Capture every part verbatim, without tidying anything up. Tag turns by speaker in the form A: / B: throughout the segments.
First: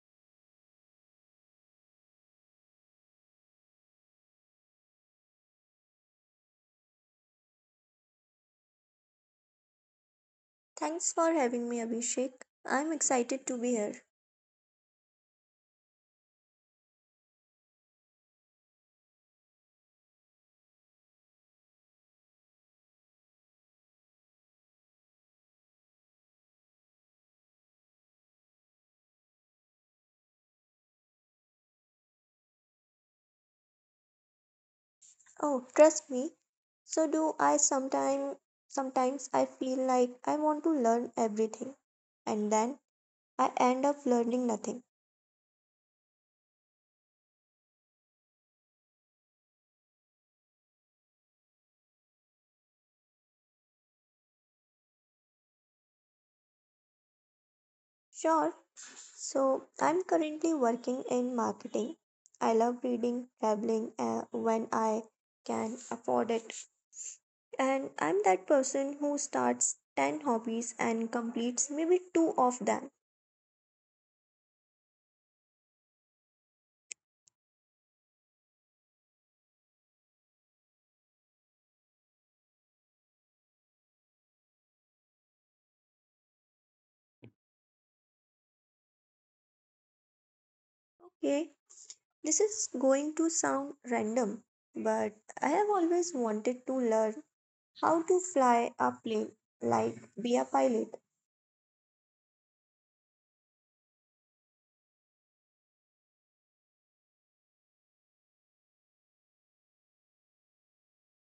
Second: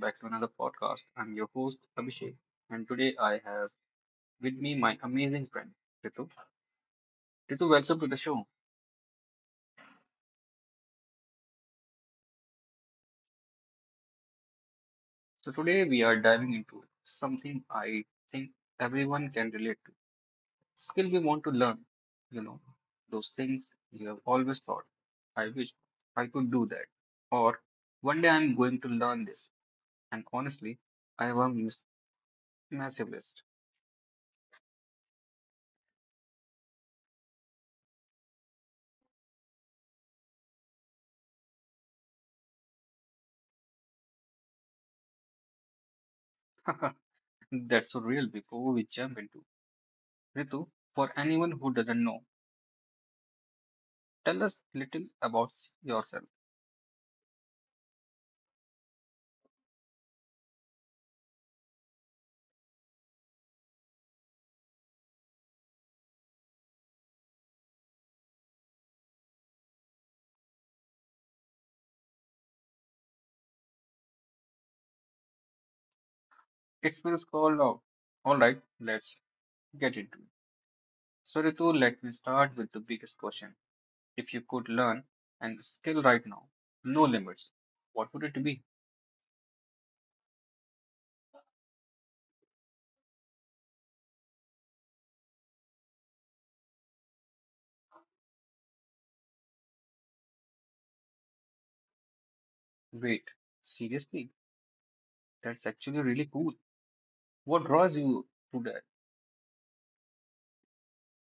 A: back to another podcast. I'm your host Abhishek, and today I have with me my amazing friend Ritu. Ritu, welcome to the show.
B: Thanks for having me, Abhishek. I'm excited to be here.
A: So today we are diving into something I think everyone can relate to. Skill we want to learn, you know, those things you have always thought, I wish I could do that, or one day I'm going to learn this. And honestly, I have a mis- massive list.
B: Oh, trust me. So do I sometime sometimes I feel like I want to learn everything, and then I end up learning nothing.
A: That's so real. Before we jump into Ritu, for anyone who doesn't know. Tell us little about yourself.
B: Sure. So I'm currently working in marketing. I love reading, traveling uh, when I can afford it. And I'm that person who starts ten hobbies and completes maybe two of them.
A: It feels cold out. All right, let's get into it. So, Ritu, let me start with the biggest question. If you could learn and skill right now, no limits, what would it be?
B: Okay. This is going to sound random, but I have always wanted to learn how to fly a plane, like be a pilot.
A: Wait, seriously, that's actually really cool. What draws you to that?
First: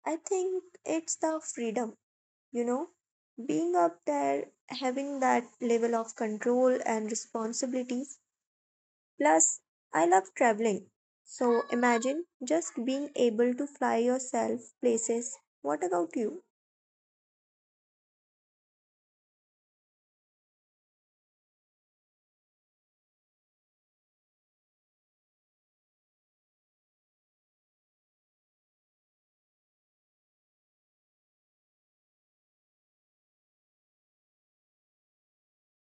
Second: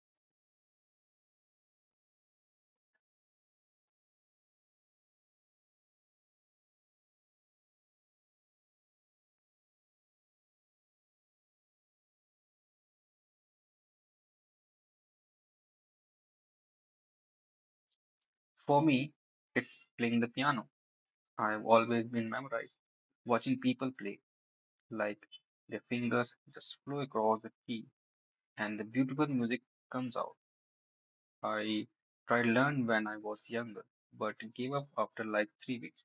B: I think it's the freedom, you know, being up there, having that level of control and responsibilities. Plus, I love traveling. So imagine just being able to fly yourself places. What about you?
A: For me, it's playing the piano. I've always been memorized. Watching people play, like their fingers just flow across the key and the beautiful music comes out. I tried learn when I was younger, but gave up after like three weeks.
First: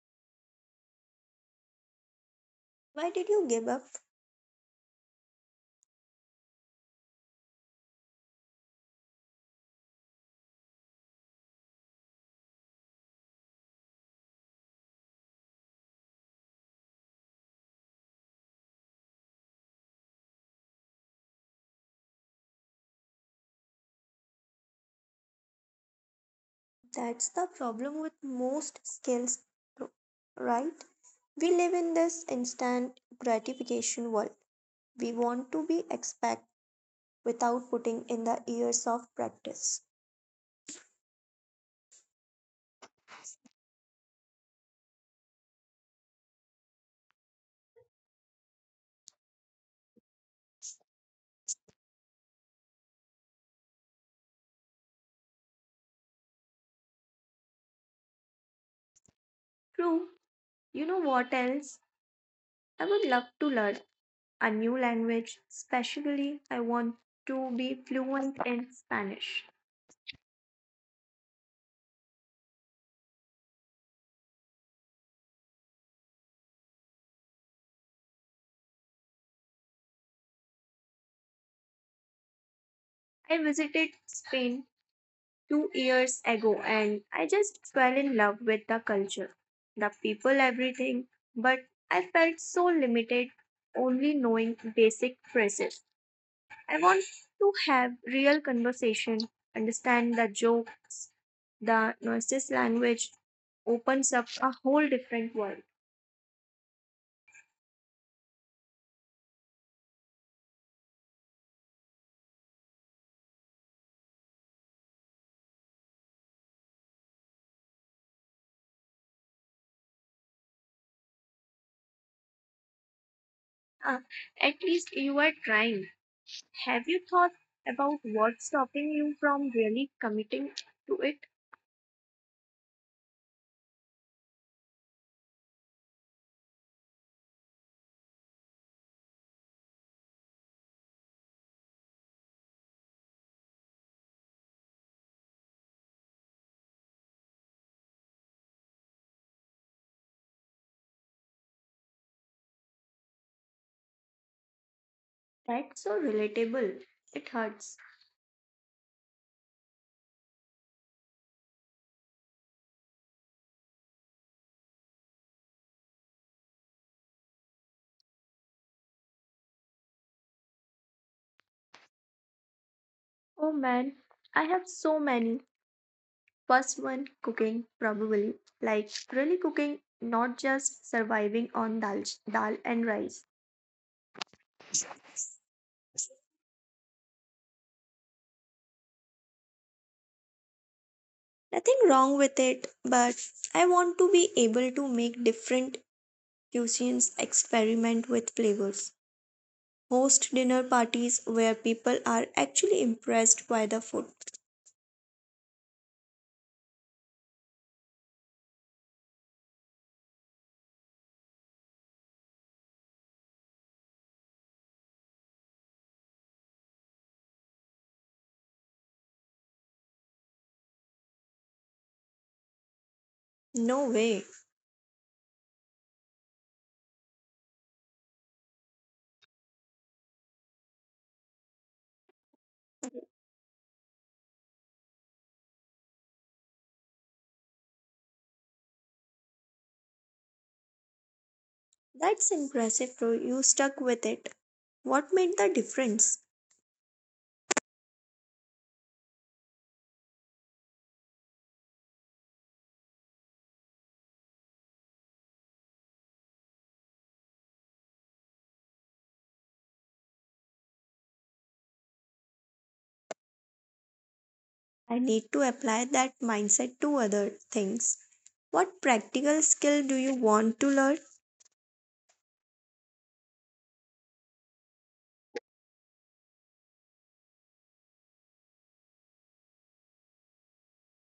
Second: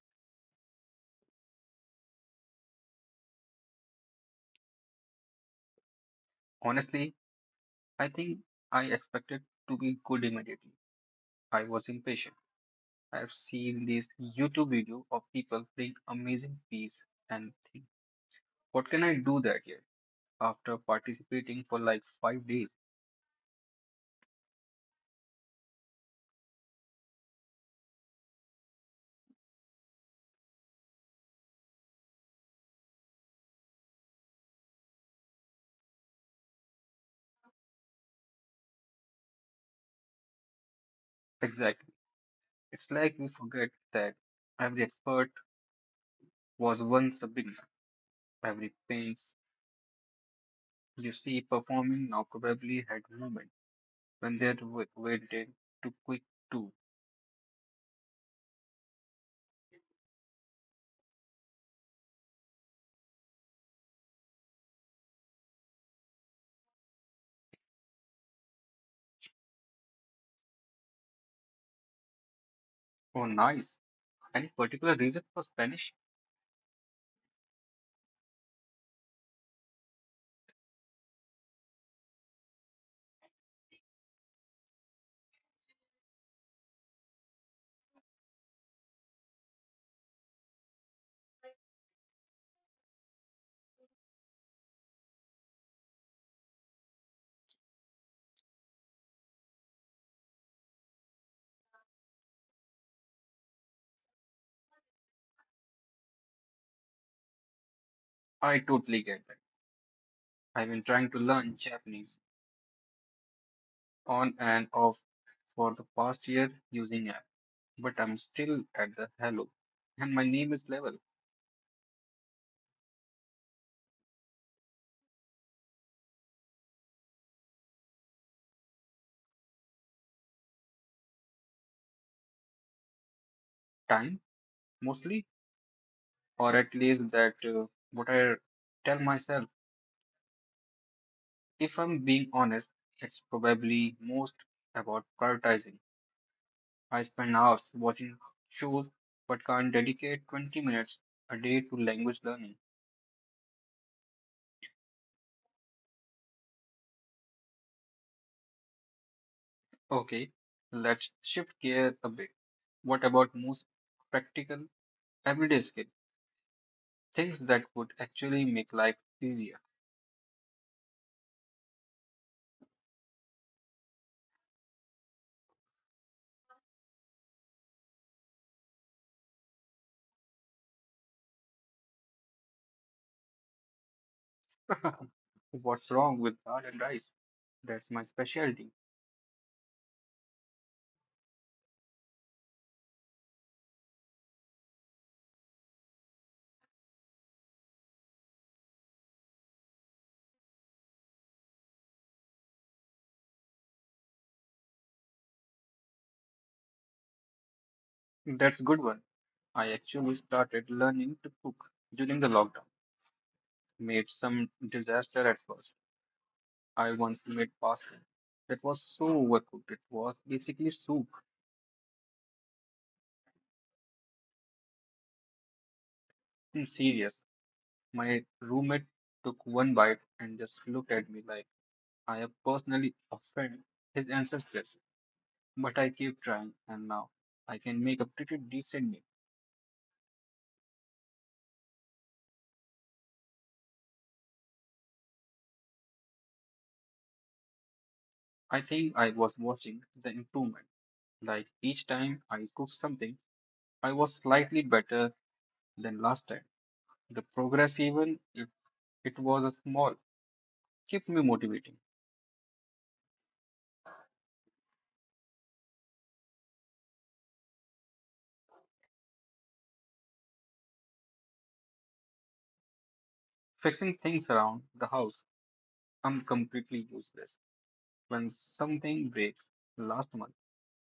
B: Why did you give up?
A: Honestly, I think I expected to be good immediately. I was impatient. I've seen these YouTube video of people playing amazing piece and think, what can I do that here? After participating for like five days.
B: That's the problem with most skills, right? We live in this instant gratification world. We want to be expect without putting in the years of practice.
A: Exactly. It's like we forget that every expert was once a beginner. Every paint you see performing now probably had moment when they are w- waited too quick too.
B: True. You know what else? I would love to learn a new language, especially I want to be fluent in Spanish.
A: Oh, nice. Any particular reason for Spanish?
B: I visited Spain two years ago, and I just fell in love with the culture, the people, everything, but I felt so limited only knowing basic phrases. I want to have real conversation, understand the jokes, the noises language opens up a whole different world.
A: I totally get that. I've been trying to learn Japanese on and off for the past year using app, but I'm still at the hello. And my name is level
B: Ah, at least you are trying. Have you thought about what's stopping you from really committing to it?
A: time mostly, or at least that uh, what I tell myself. If I'm being honest, it's probably most about prioritizing. I spend hours watching shows but can't dedicate twenty minutes a day to language learning.
B: That's so relatable. It hurts.
A: Okay, let's shift gear a bit. What about most practical everyday skill? Things that would actually make life easier.
B: Oh man, I have so many. First one, cooking, probably. Like, really cooking, not just surviving on dal, dal and rice.
A: What's wrong with dal and rice? That's my specialty.
B: Nothing wrong with it, but I want to be able to make different cuisines, experiment with flavors, host dinner parties where people are actually impressed by the food.
A: That's a good one. I actually started learning to cook during the lockdown. Made some disaster at first. I once made pasta that was so overcooked. It was basically soup.
B: No way.
A: I'm serious. My roommate took one bite and just looked at me like I have personally offended his ancestors. But I keep trying, and now I can make a pretty decent meal.
B: That's impressive, bro. You stuck with it. What made the difference?
A: I think I was watching the improvement. Like each time I cooked something, I was slightly better than last time. The progress, even if it was a small, kept me motivating.
B: I need to apply that mindset to other things. What practical skill do you want to learn?
A: Fixing things around the house, I'm completely useless. When something breaks, last month.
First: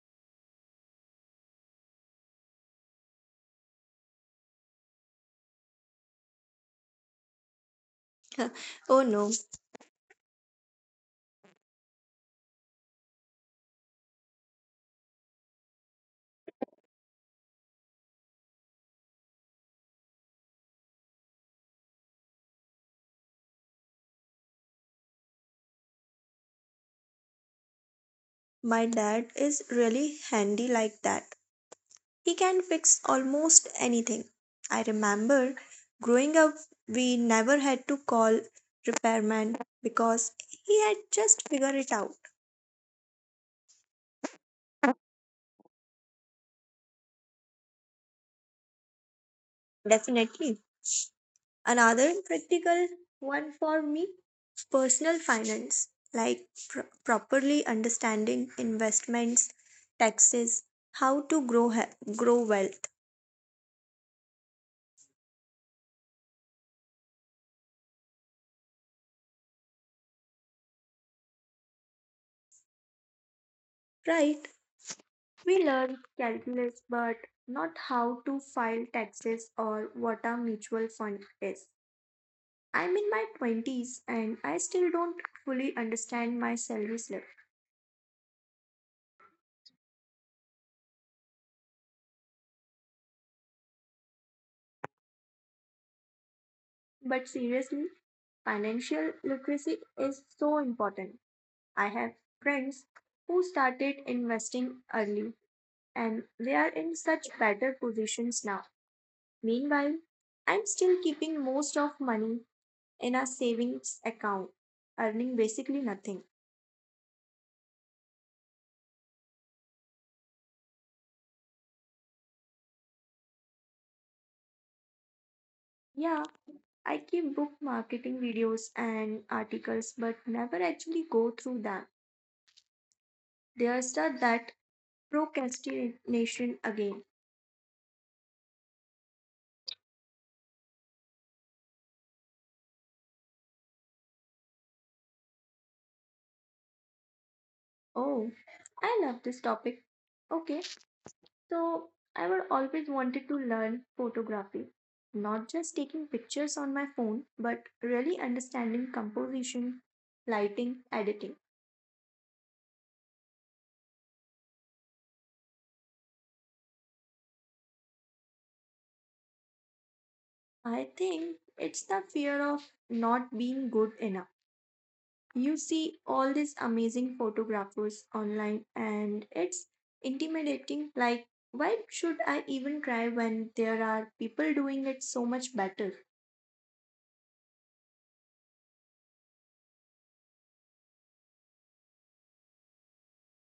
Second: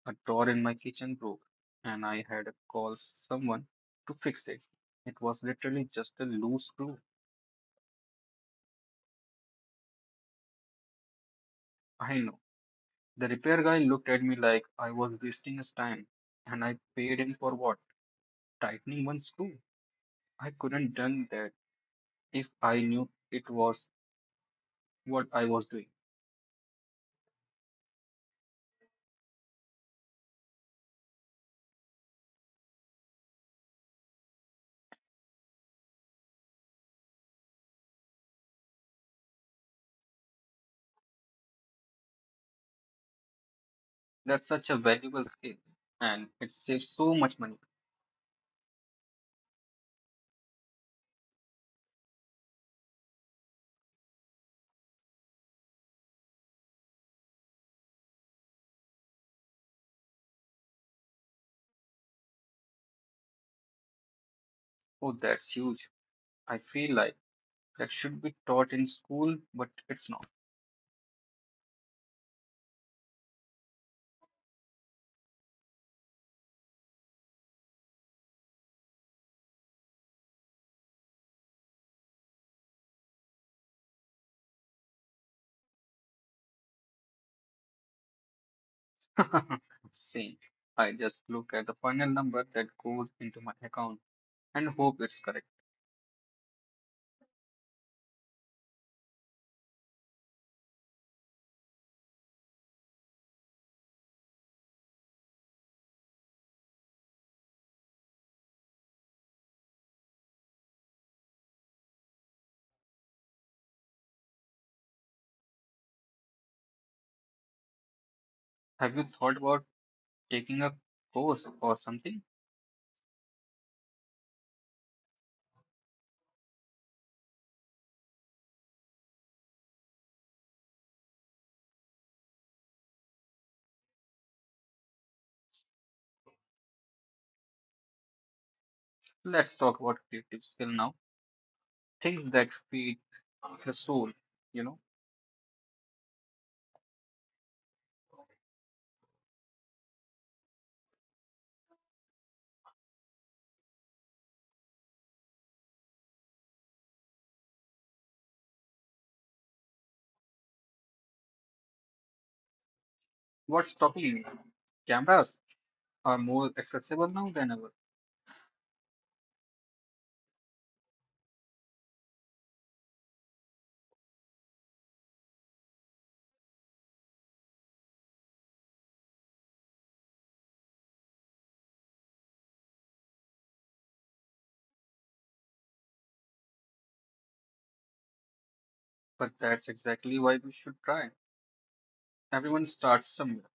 A: A drawer in my kitchen broke, and I had to call someone to fix it. It was literally just a loose screw.
B: Oh no.
A: I know. The repair guy looked at me like I was wasting his time, and I paid him for what? Tightening one screw. I couldn't done that if I knew it was what I was doing.
B: My dad is really handy like that. He can fix almost anything. I remember growing up, we never had to call repairman because he had just figured it out.
A: That's such a valuable skill, and it saves so much money.
B: Definitely. Another practical one for me, personal finance, like pr- properly understanding investments, taxes, how to grow, ha- grow wealth,
A: Oh, that's huge. I feel like that should be taught in school, but it's not.
B: right? We learn calculus, but not how to file taxes or what a mutual fund is. I'm in my twenties and I still don't fully understand my salary slip.
A: See, I just look at the final number that goes into my account and hope it's correct.
B: But seriously, financial literacy is so important. I have friends who started investing early, and they are in such better positions now. Meanwhile, I'm still keeping most of money in a savings account, earning basically nothing.
A: Have you thought about taking a course or something?
B: Yeah, I keep book marketing videos and articles but never actually go through them. There's a that procrastination again.
A: Let's talk about creative skill now. Things that feed the soul, you know.
B: Oh, I love this topic. Okay, so I would always wanted to learn photography, not just taking pictures on my phone, but really understanding composition, lighting, editing.
A: What's stopping you? Cameras are more accessible now than ever,
B: I think it's the fear of not being good enough. You see all these amazing photographers online, and it's intimidating. Like, why should I even try when there are people doing it so much better?
A: but that's exactly why we should try. Everyone starts somewhere.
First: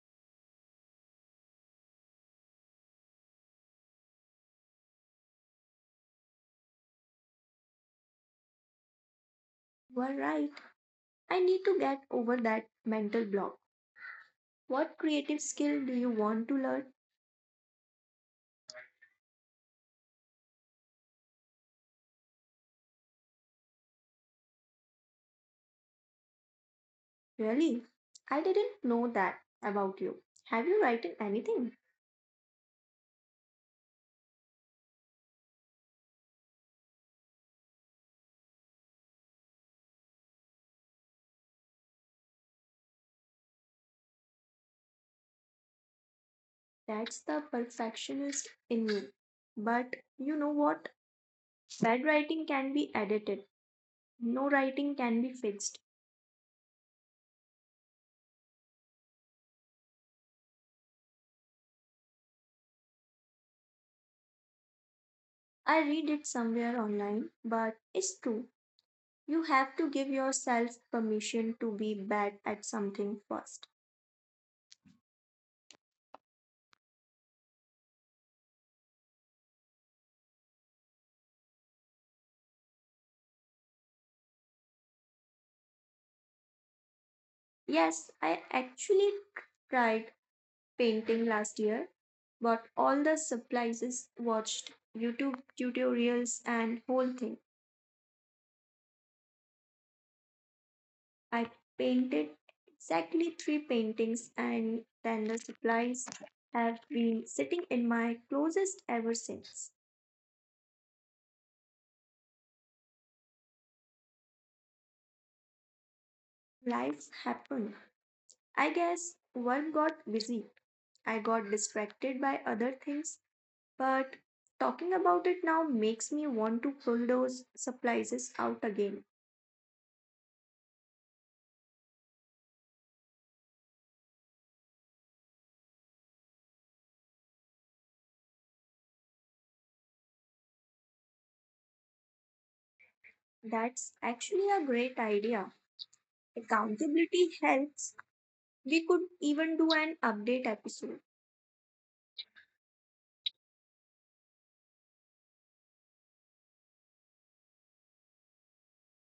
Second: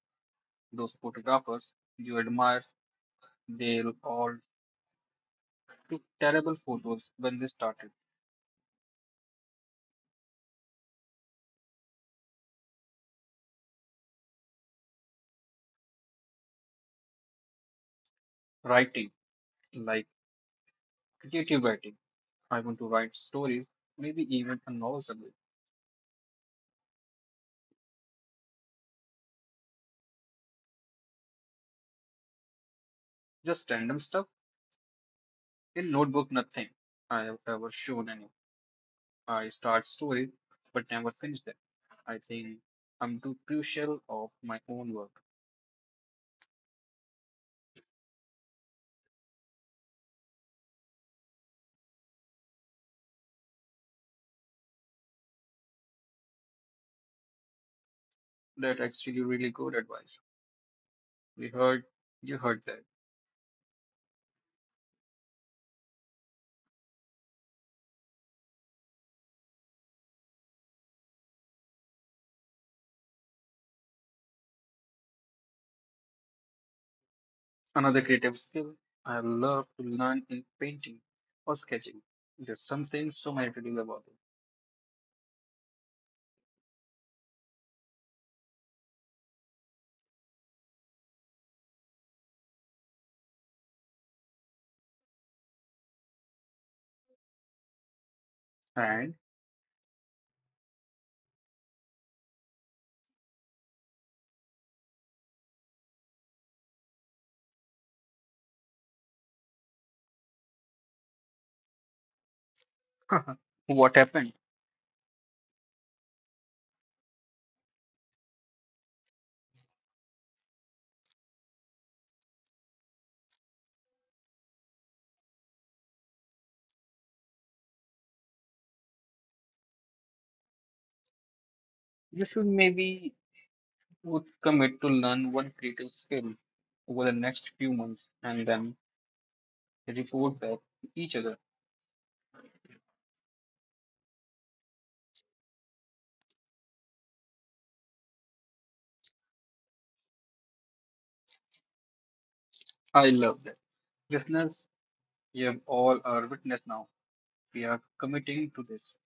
A: Those photographers you admire, they all took terrible photos when they started
B: You are right. I need to get over that mental block. What creative skill do you want to learn?
A: writing. Like Creative writing. I want to write stories, maybe even a novel someday.
B: Really? I didn't know that about you. Have you written anything?
A: Just random stuff. In notebook, nothing I have ever shown any. I start stories, but never finish them. I think I'm too crucial of my own work.
B: That's the perfectionist in me. But you know what? Bad writing can be edited. No writing can be fixed.
A: That actually really good advice. We heard, you heard that.
B: I read it somewhere online, but it's true. You have to give yourself permission to be bad at something first.
A: Another creative skill I love to learn in painting or sketching. There's something so meditative about it.
B: Yes, I actually tried painting last year, bought all the supplies, watched YouTube tutorials, and whole thing.
A: And
B: I painted exactly three paintings, and then the supplies have been sitting in my closest ever since.
A: what happened?
B: Life happened. I guess work got busy. I got distracted by other things, but talking about it now makes me want to pull those supplies out again.
A: You should maybe would commit to learn one creative skill over the next few months and then report back to each other.
B: That's actually a great idea. Accountability helps. We could even do an update episode.
A: I love that. Listeners, you have all are witness now. We are committing to this.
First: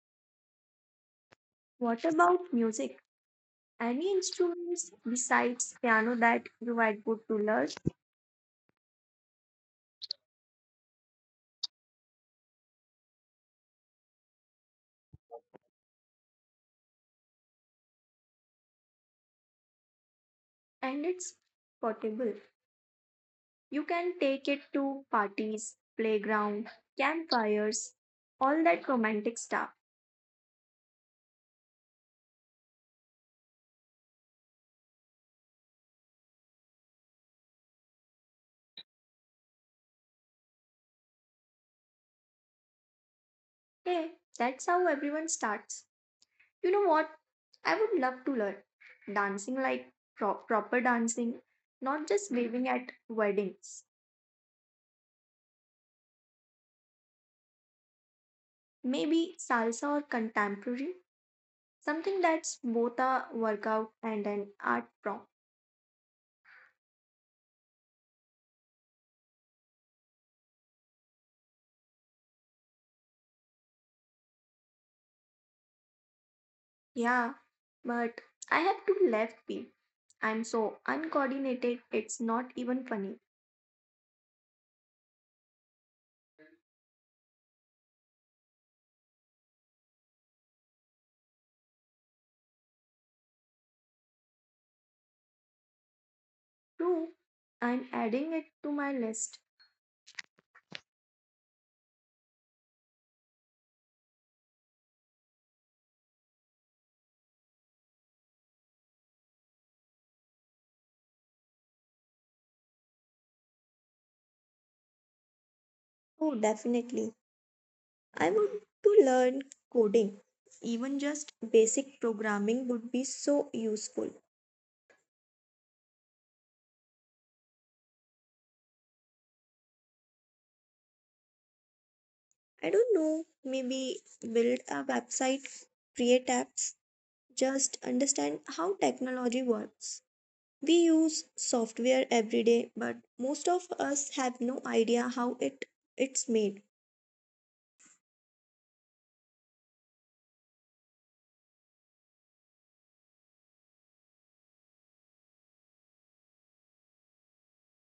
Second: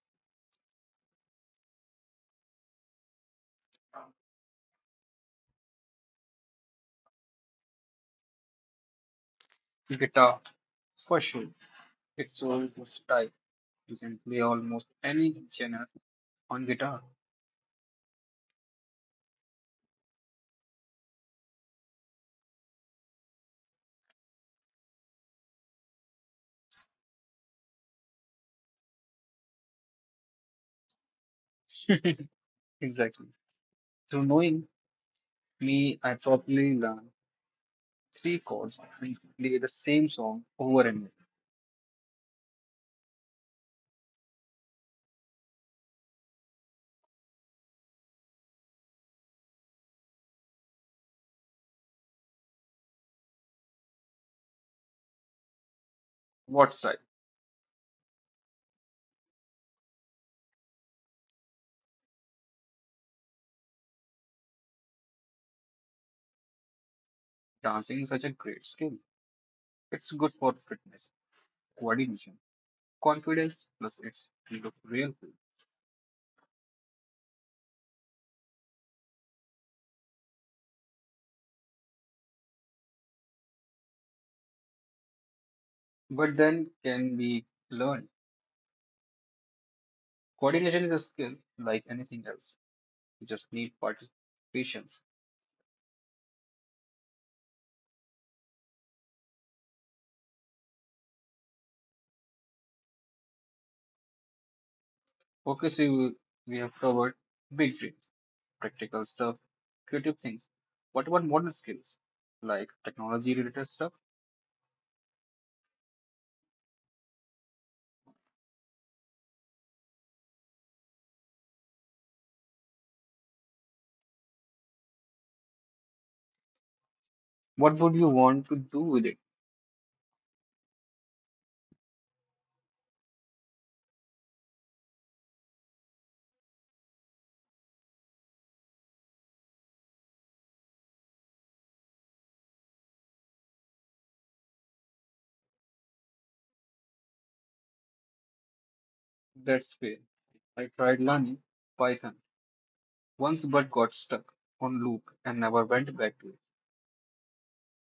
B: What about music? Any instruments besides piano that you are good to learn?
A: Guitar, for sure. It's so versatile. You can play almost any genre on guitar.
B: And it's portable. You can take it to parties, playground, campfires, all that romantic stuff.
A: exactly. Through knowing me, I probably learn three chords and play the same song over and over.
B: Hey, that's how everyone starts. You know what? I would love to learn dancing, like pro- proper dancing, not just waving at weddings.
A: What's right?
B: Maybe salsa or contemporary, something that's both a workout and an art form.
A: Dancing is such a great skill. It's good for fitness, coordination, confidence, plus it's look real cool.
B: Yeah, but I have two left feet. I'm so uncoordinated, it's not even funny.
A: But then can be learned. Coordination is a skill like anything else. You just need participation.
B: True, I'm adding it to my list.
A: Focus we will- we have covered big dreams, practical stuff, creative things. What about modern skills? Like technology related stuff?
B: Oh, definitely. I want to learn coding. Even just basic programming would be so useful.
A: What would you want to do with it?
B: I don't know, maybe build a website, create apps, just understand how technology works. We use software every day, but most of us have no idea how it it's made.
A: That's fair. I tried learning Python once but got stuck on loop and never went back to it.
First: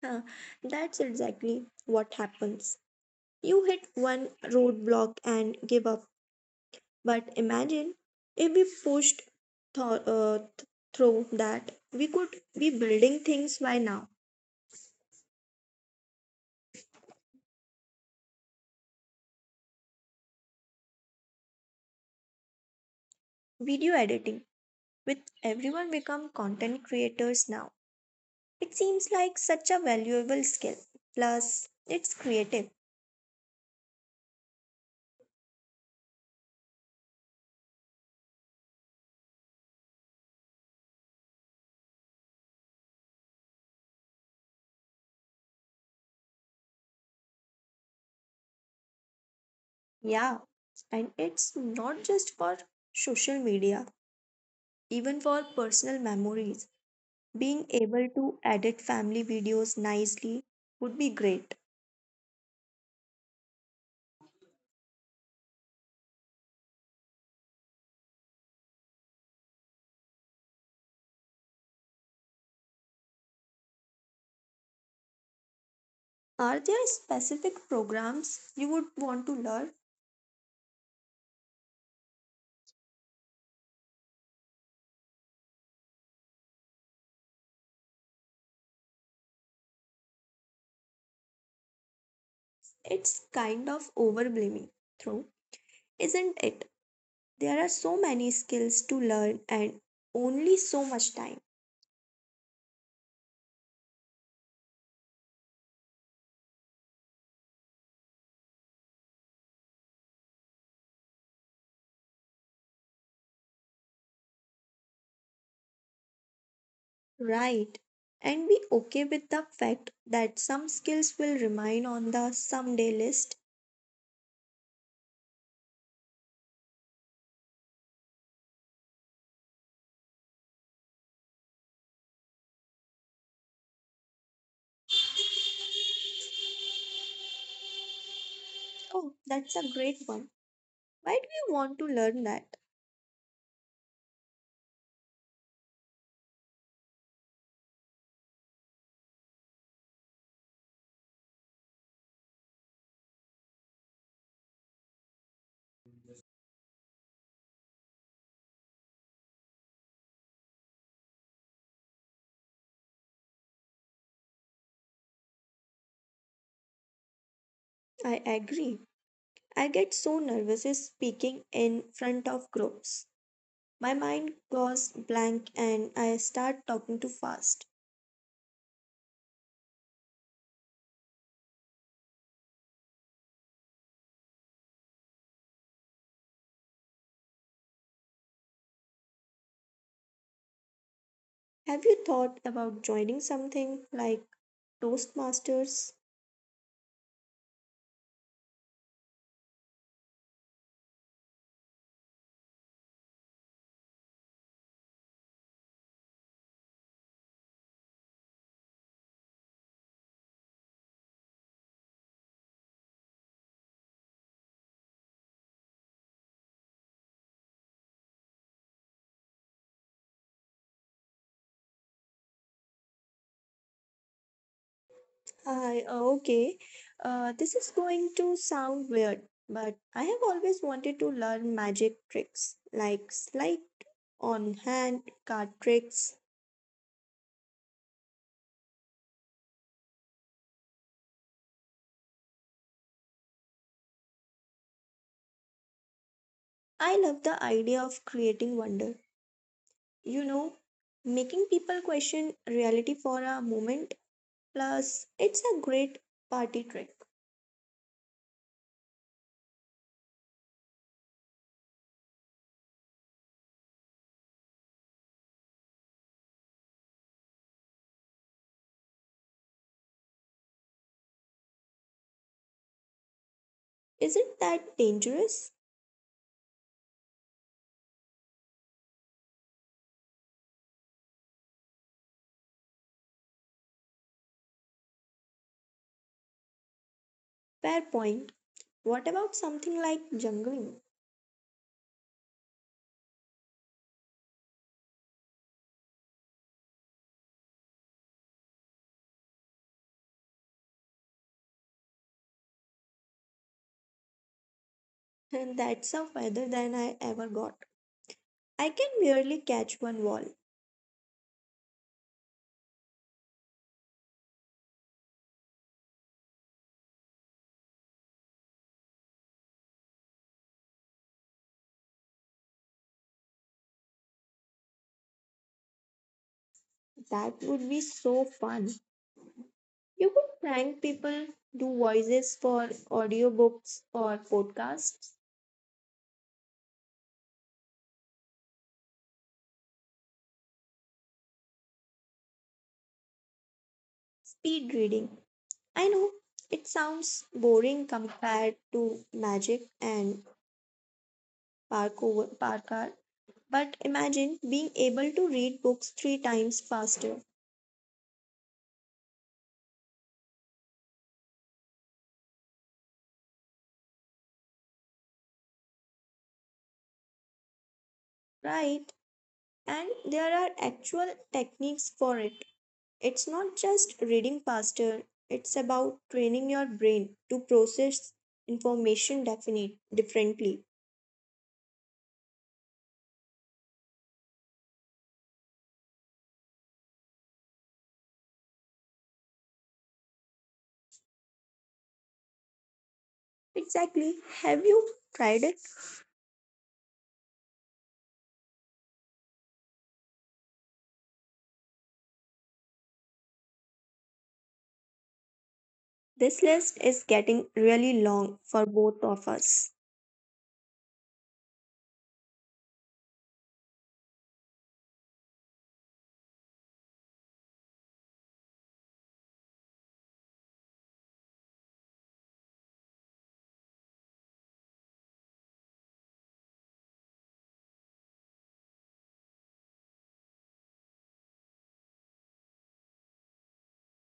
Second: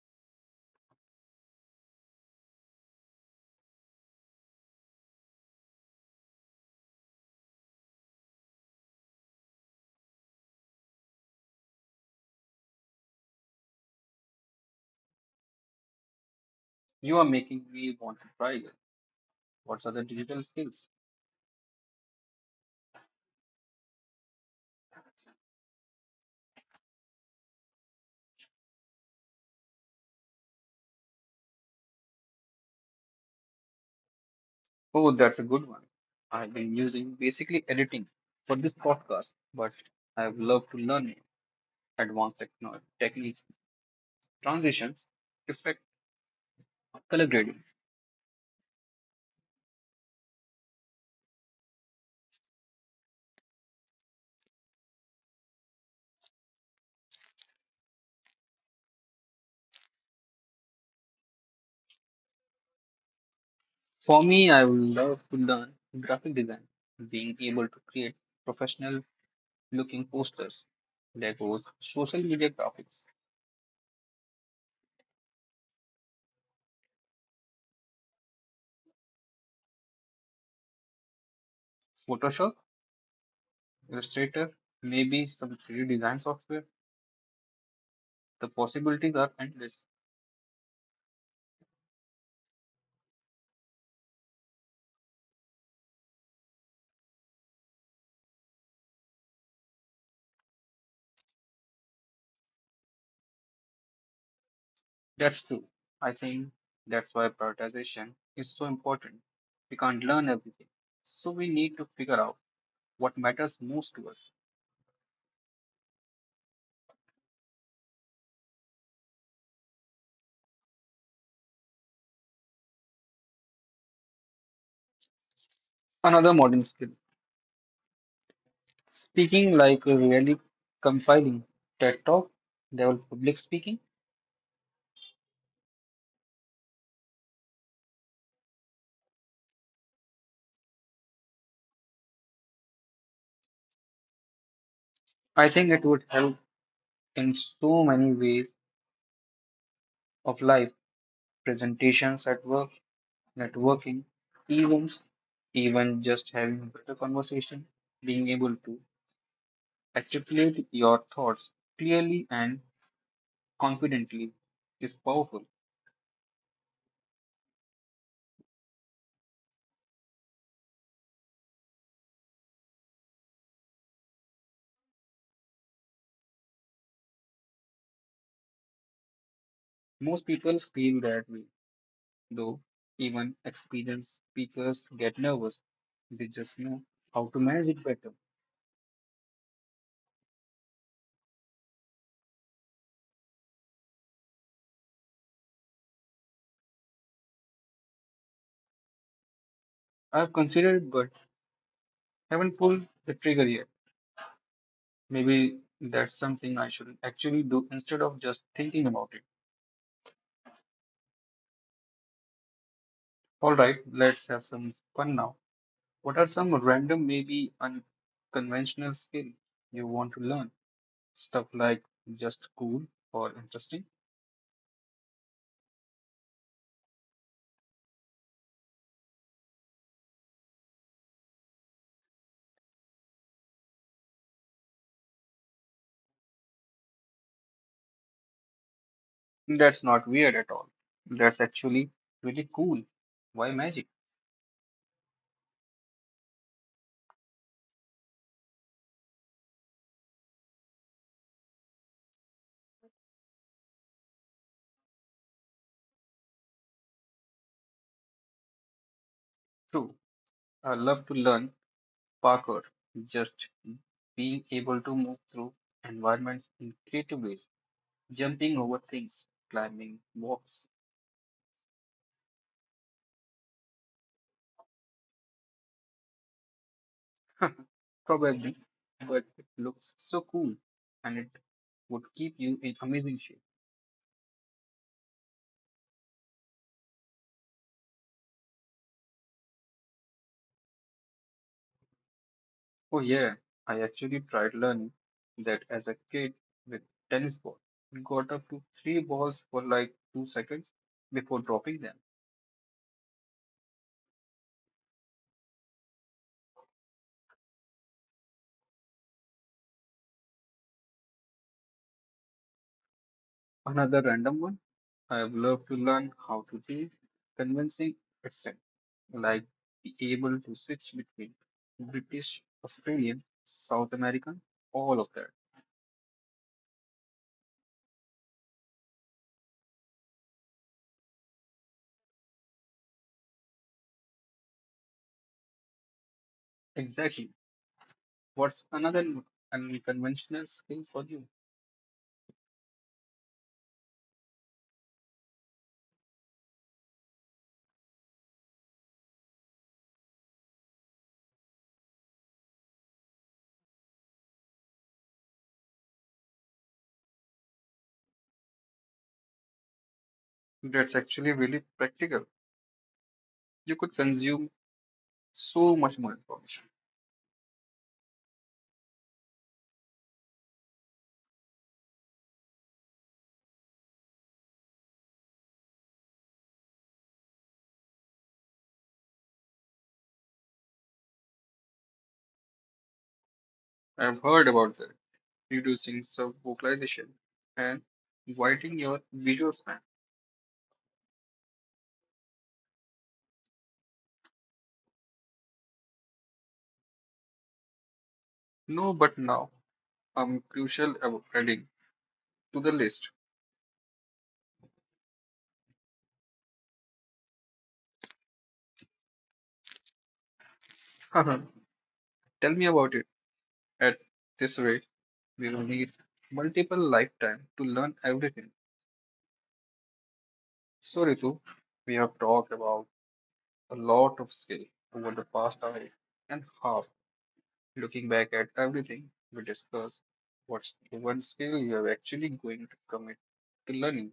B: Huh, that's exactly what happens. You hit one roadblock and give up. But imagine if we pushed th- uh, th- through that, we could be building things by now.
A: You are making me want to try it. What are the digital skills?
B: Video editing, with everyone become content creators now, it seems like such a valuable skill. Plus, it's creative.
A: Oh, that's a good one. I've been using basically editing for this podcast, but I've loved to learn advanced techno- techniques, transitions, effect, color grading.
B: Yeah, and it's not just for social media, even for personal memories. Being able to edit family videos nicely would be great.
A: For me, I would love to learn graphic design, being able to create professional looking posters, Legos, social media graphics,
B: Are there specific programs you would want to learn?
A: Photoshop, Illustrator, maybe some three D design software. The possibilities are endless.
B: It's kind of overwhelming, though, isn't it? There are so many skills to learn and only so much time.
A: That's true. I think that's why prioritization is so important. We can't learn everything, so we need to figure out what matters most to us.
B: Right. And be okay with the fact that some skills will remain on the someday list.
A: Another modern skill speaking like a really compiling TED Talk, level public speaking.
B: Oh, that's a great one. Why do you want to learn that?
A: I think it would help in so many ways of life presentations at work, networking, events, even just having a better conversation, being able to articulate your thoughts clearly and confidently is powerful.
B: I agree. I get so nervous is speaking in front of groups. My mind goes blank and I start talking too fast.
A: Most people feel that way, though even experienced speakers get nervous. They just know how to manage it better.
B: Have you thought about joining something like Toastmasters?
A: I've considered but haven't pulled the trigger yet. Maybe that's something I should actually do instead of just thinking about it. Alright, let's have some fun now. What are some random, maybe unconventional skills you want to learn? Stuff like just cool or interesting?
B: Hi, uh, okay. Uh, this is going to sound weird, but I have always wanted to learn magic tricks, like slide on hand, card tricks.
A: That's not weird at all. That's actually really cool. Why magic?
B: I love the idea of creating wonder. You know, making people question reality for a moment. Plus, it's a great party trick.
A: True. I love to learn parkour. Just being able to move through environments in creative ways, jumping over things, climbing walls,
B: Isn't that dangerous?
A: probably, but it looks so cool and it would keep you in amazing shape.
B: Fair point. What about something like jungling?
A: Oh yeah, I actually tried learning that as a kid with tennis ball. Got up to three balls for like two seconds before dropping them.
B: And that's a feather than I ever got. I can barely catch one wall.
A: Another random one. I have loved to learn how to be convincing accent, like be able to switch between British, Australian, South American, all of that.
B: That would be so fun. You could prank people, do voices for audiobooks or podcasts,
A: Exactly. What's another n- unconventional skill for you?
B: speed reading. I know it sounds boring compared to magic and parkour, parkour, but imagine being able to read books three times faster,
A: That's actually really practical. You could consume so much more information.
B: right? And there are actual techniques for it. It's not just reading faster, it's about training your brain to process information definite differently.
A: I've heard about that. Reducing subvocalization and widening your visual span.
B: Exactly. Have you tried it?
A: No, but now I'm crucial ab- adding to the list.
B: This list is getting really long for both of us.
A: Tell me about it. At this rate, we will need multiple lifetime to learn everything. So Ritu, we have talked about a lot of skill over the past hours and half looking back at everything we discussed. What's the one skill you are actually going to commit to learning?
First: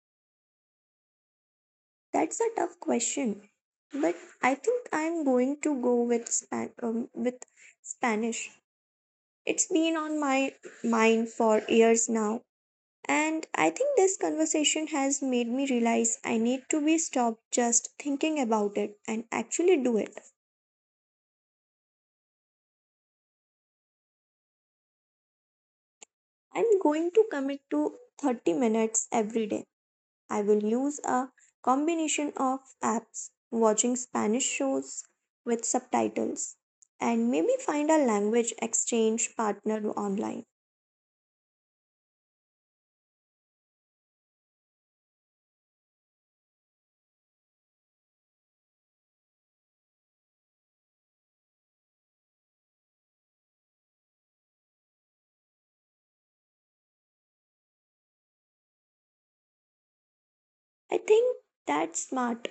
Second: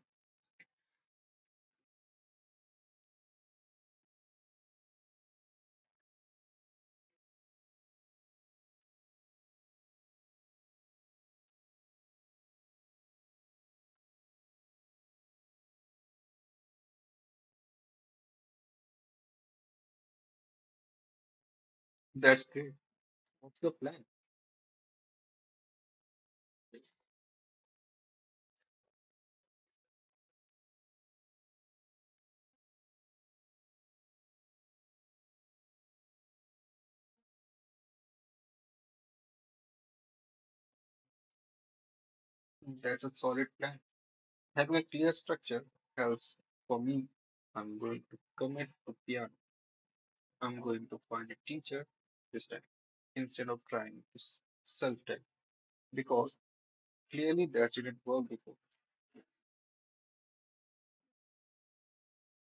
B: That's a tough question, but I think I'm going to go with span um, with Spanish. It's been on my mind for years now. And I think this conversation has made me realize I need to be stopped just thinking about it and actually do it.
A: That's great. What's the plan?
B: I'm going to commit to thirty minutes every day. I will use a combination of apps, watching Spanish shows with subtitles, and maybe find a language exchange partner online.
A: That's a solid plan. Having a clear structure helps. For me, I'm going to commit to piano. I'm going to find a teacher this time instead of trying to self taught because clearly that didn't work before.
B: I think that's smart.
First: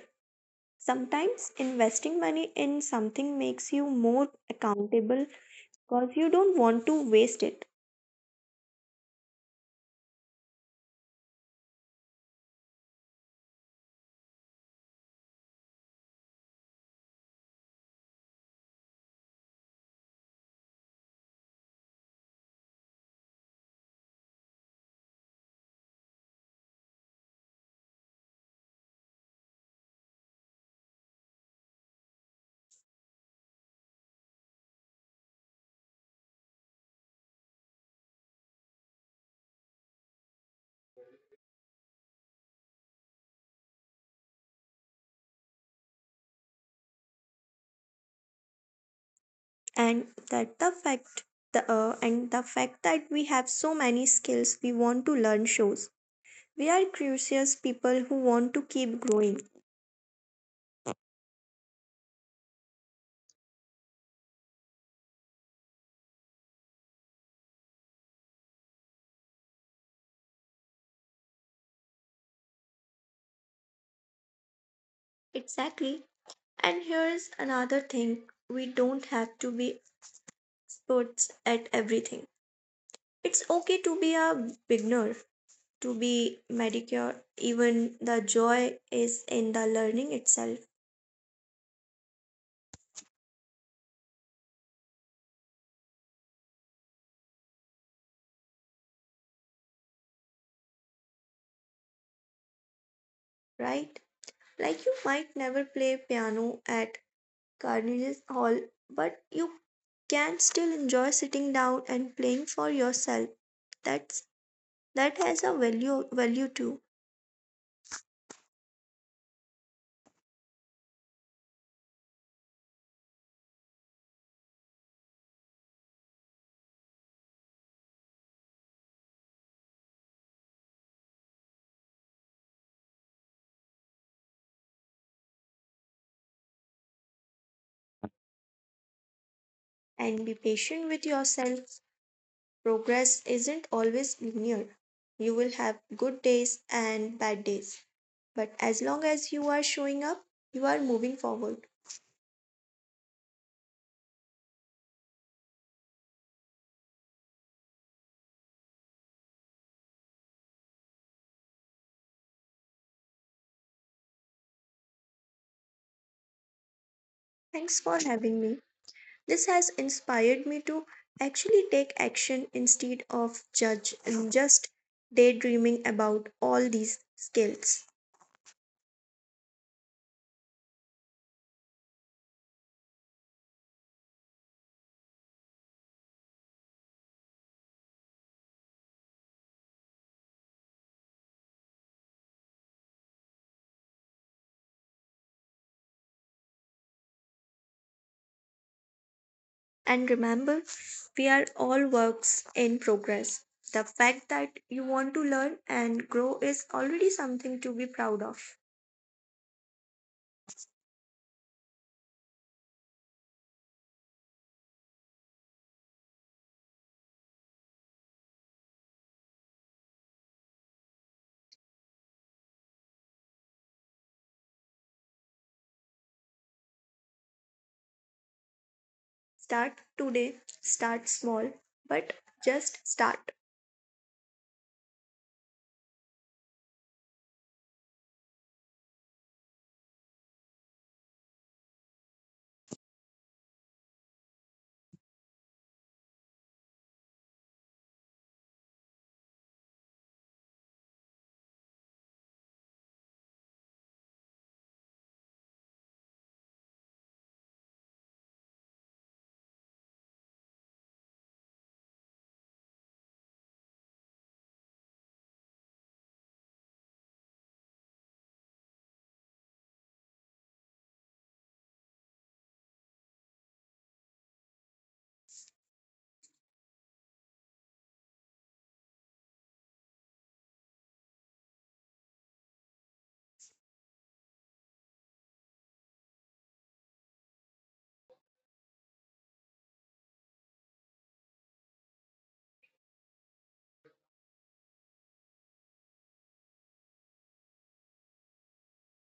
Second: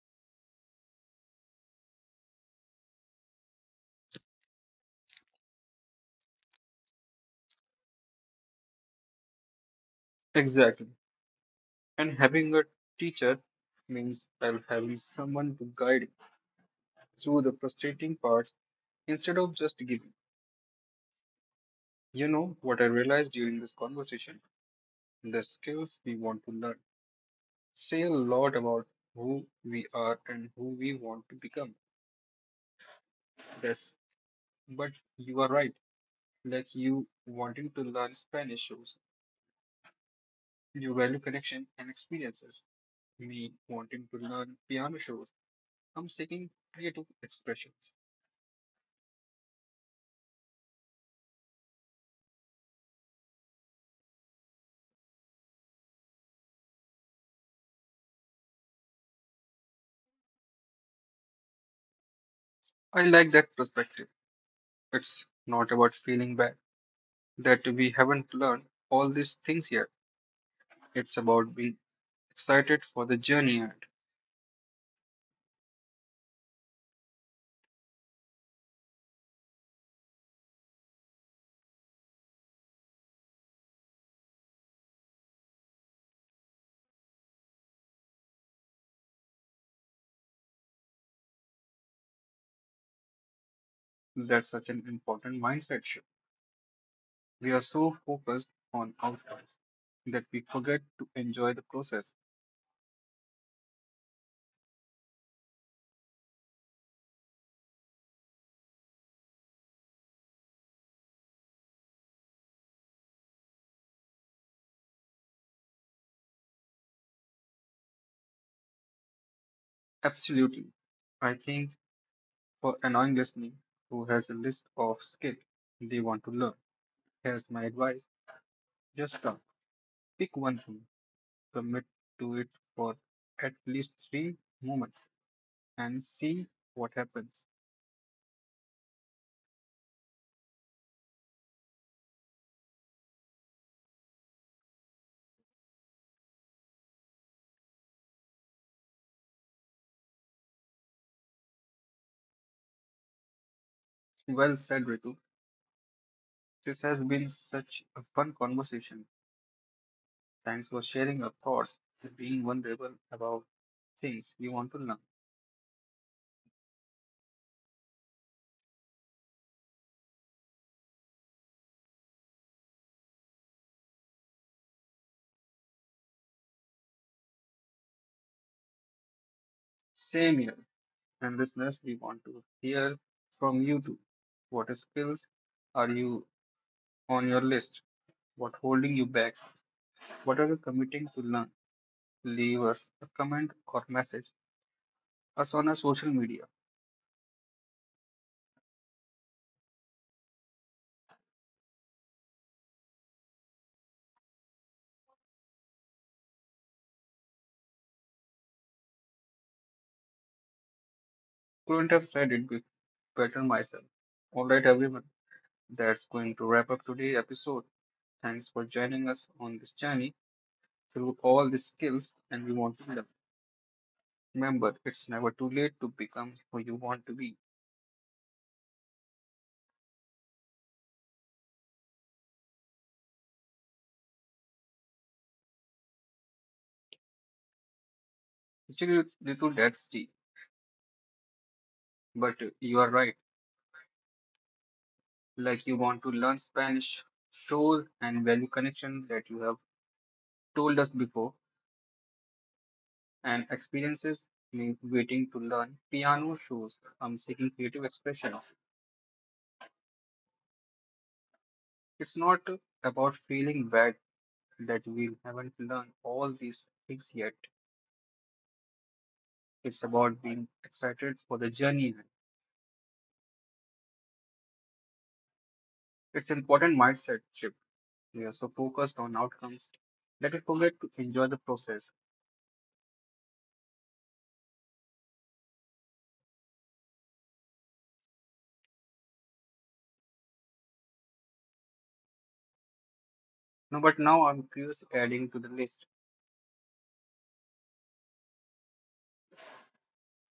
B: Sometimes investing money in something makes you more accountable because you don't want to waste it.
A: Exactly. And having a teacher means I'll having someone to guide me through the frustrating parts instead of just giving. You know what I realized during this conversation? The skills we want to learn say a lot about who we are and who we want to become. Yes, but you are right. Like you wanting to learn Spanish shows, you value connection and experiences. Me wanting to learn piano shows, I'm seeking creative expressions.
B: And that the fact the uh, and the fact that we have so many skills we want to learn shows we are curious people who want to keep growing.
A: I like that perspective. It's not about feeling bad that we haven't learned all these things yet. It's about being excited for the journey ahead.
B: Exactly. And here's another thing, we don't have to be experts at everything. It's okay to be a beginner, to be mediocre. Even the joy is in the learning itself.
A: That's such an important mindset shift. We are so focused on outcomes that we forget to enjoy the process.
B: Right. Like you might never play piano at carnival hall, but you can still enjoy sitting down and playing for yourself. That's that has a value value too.
A: Absolutely. I think for anyone listening who has a list of skills they want to learn, here's my advice. Just come, pick one thing, commit to it for at least three moments and see what happens.
B: And be patient with yourself. Progress isn't always linear. You will have good days and bad days. But as long as you are showing up, you are moving forward.
A: Well said, Ritu. This has been such a fun conversation. Thanks for sharing your thoughts and being vulnerable about things you want to learn.
B: Thanks for having me. This has inspired me to actually take action instead of judge and just daydreaming about all these skills.
A: Same here. And listeners, we want to hear from you too. What skills are you on your list? What holding you back? What are you committing to learn? Leave us a comment or message us on our social media.
B: And remember, we are all works in progress. The fact that you want to learn and grow is already something to be proud of.
A: Couldn't have said it be- better myself. All right, everyone, that's going to wrap up today's episode. Thanks for joining us on this journey through all the skills and we want to learn. Remember, it's never too late to become who you want to be.
B: Start today, start small, but just start.
A: Actually, it's little that's tea, but uh, you are right. like you want to learn Spanish, shows and value connection that you have told us before, and experiences mean waiting to learn piano shows um, seeking creative expression. It's not about feeling bad that we haven't learned all these things yet. It's about being excited for the journey ahead. It's an important mindset shift. We are so focused on outcomes that we forget to enjoy the process. No, but now I'm curious adding to the list,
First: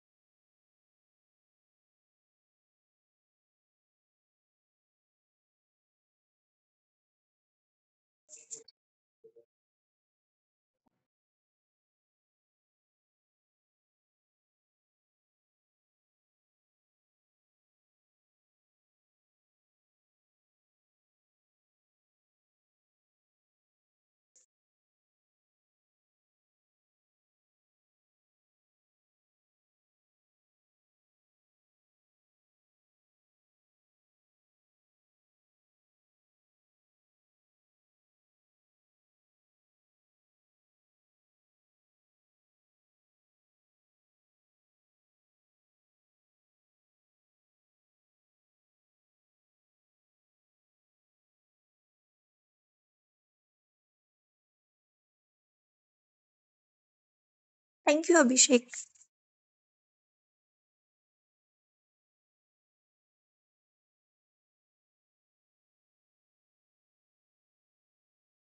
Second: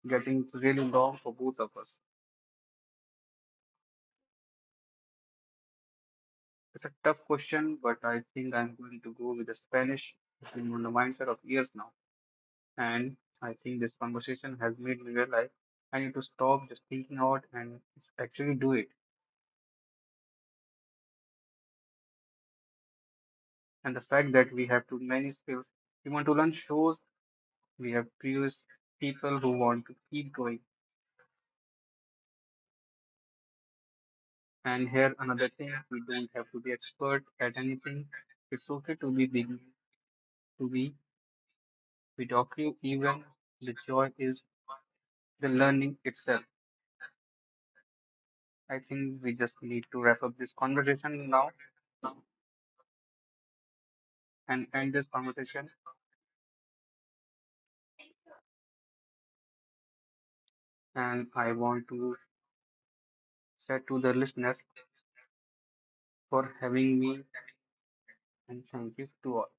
A: getting really long for both of us. It's a tough question, but I think I'm going to go with the Spanish. It's been on the mindset of years now. And I think this conversation has made me realize I need to stop just thinking out and actually do it. And the fact that we have too many skills, we want to learn shows, we have previous people who want to keep going. And here another thing, we don't have to be expert at anything. It's okay to be beginning, to be mediocre even. The joy is the learning itself. I think we just need to wrap up this conversation now and end this conversation.
B: Thank you, Abhishek.
A: And I want to say to the listeners for having me and thank you to all.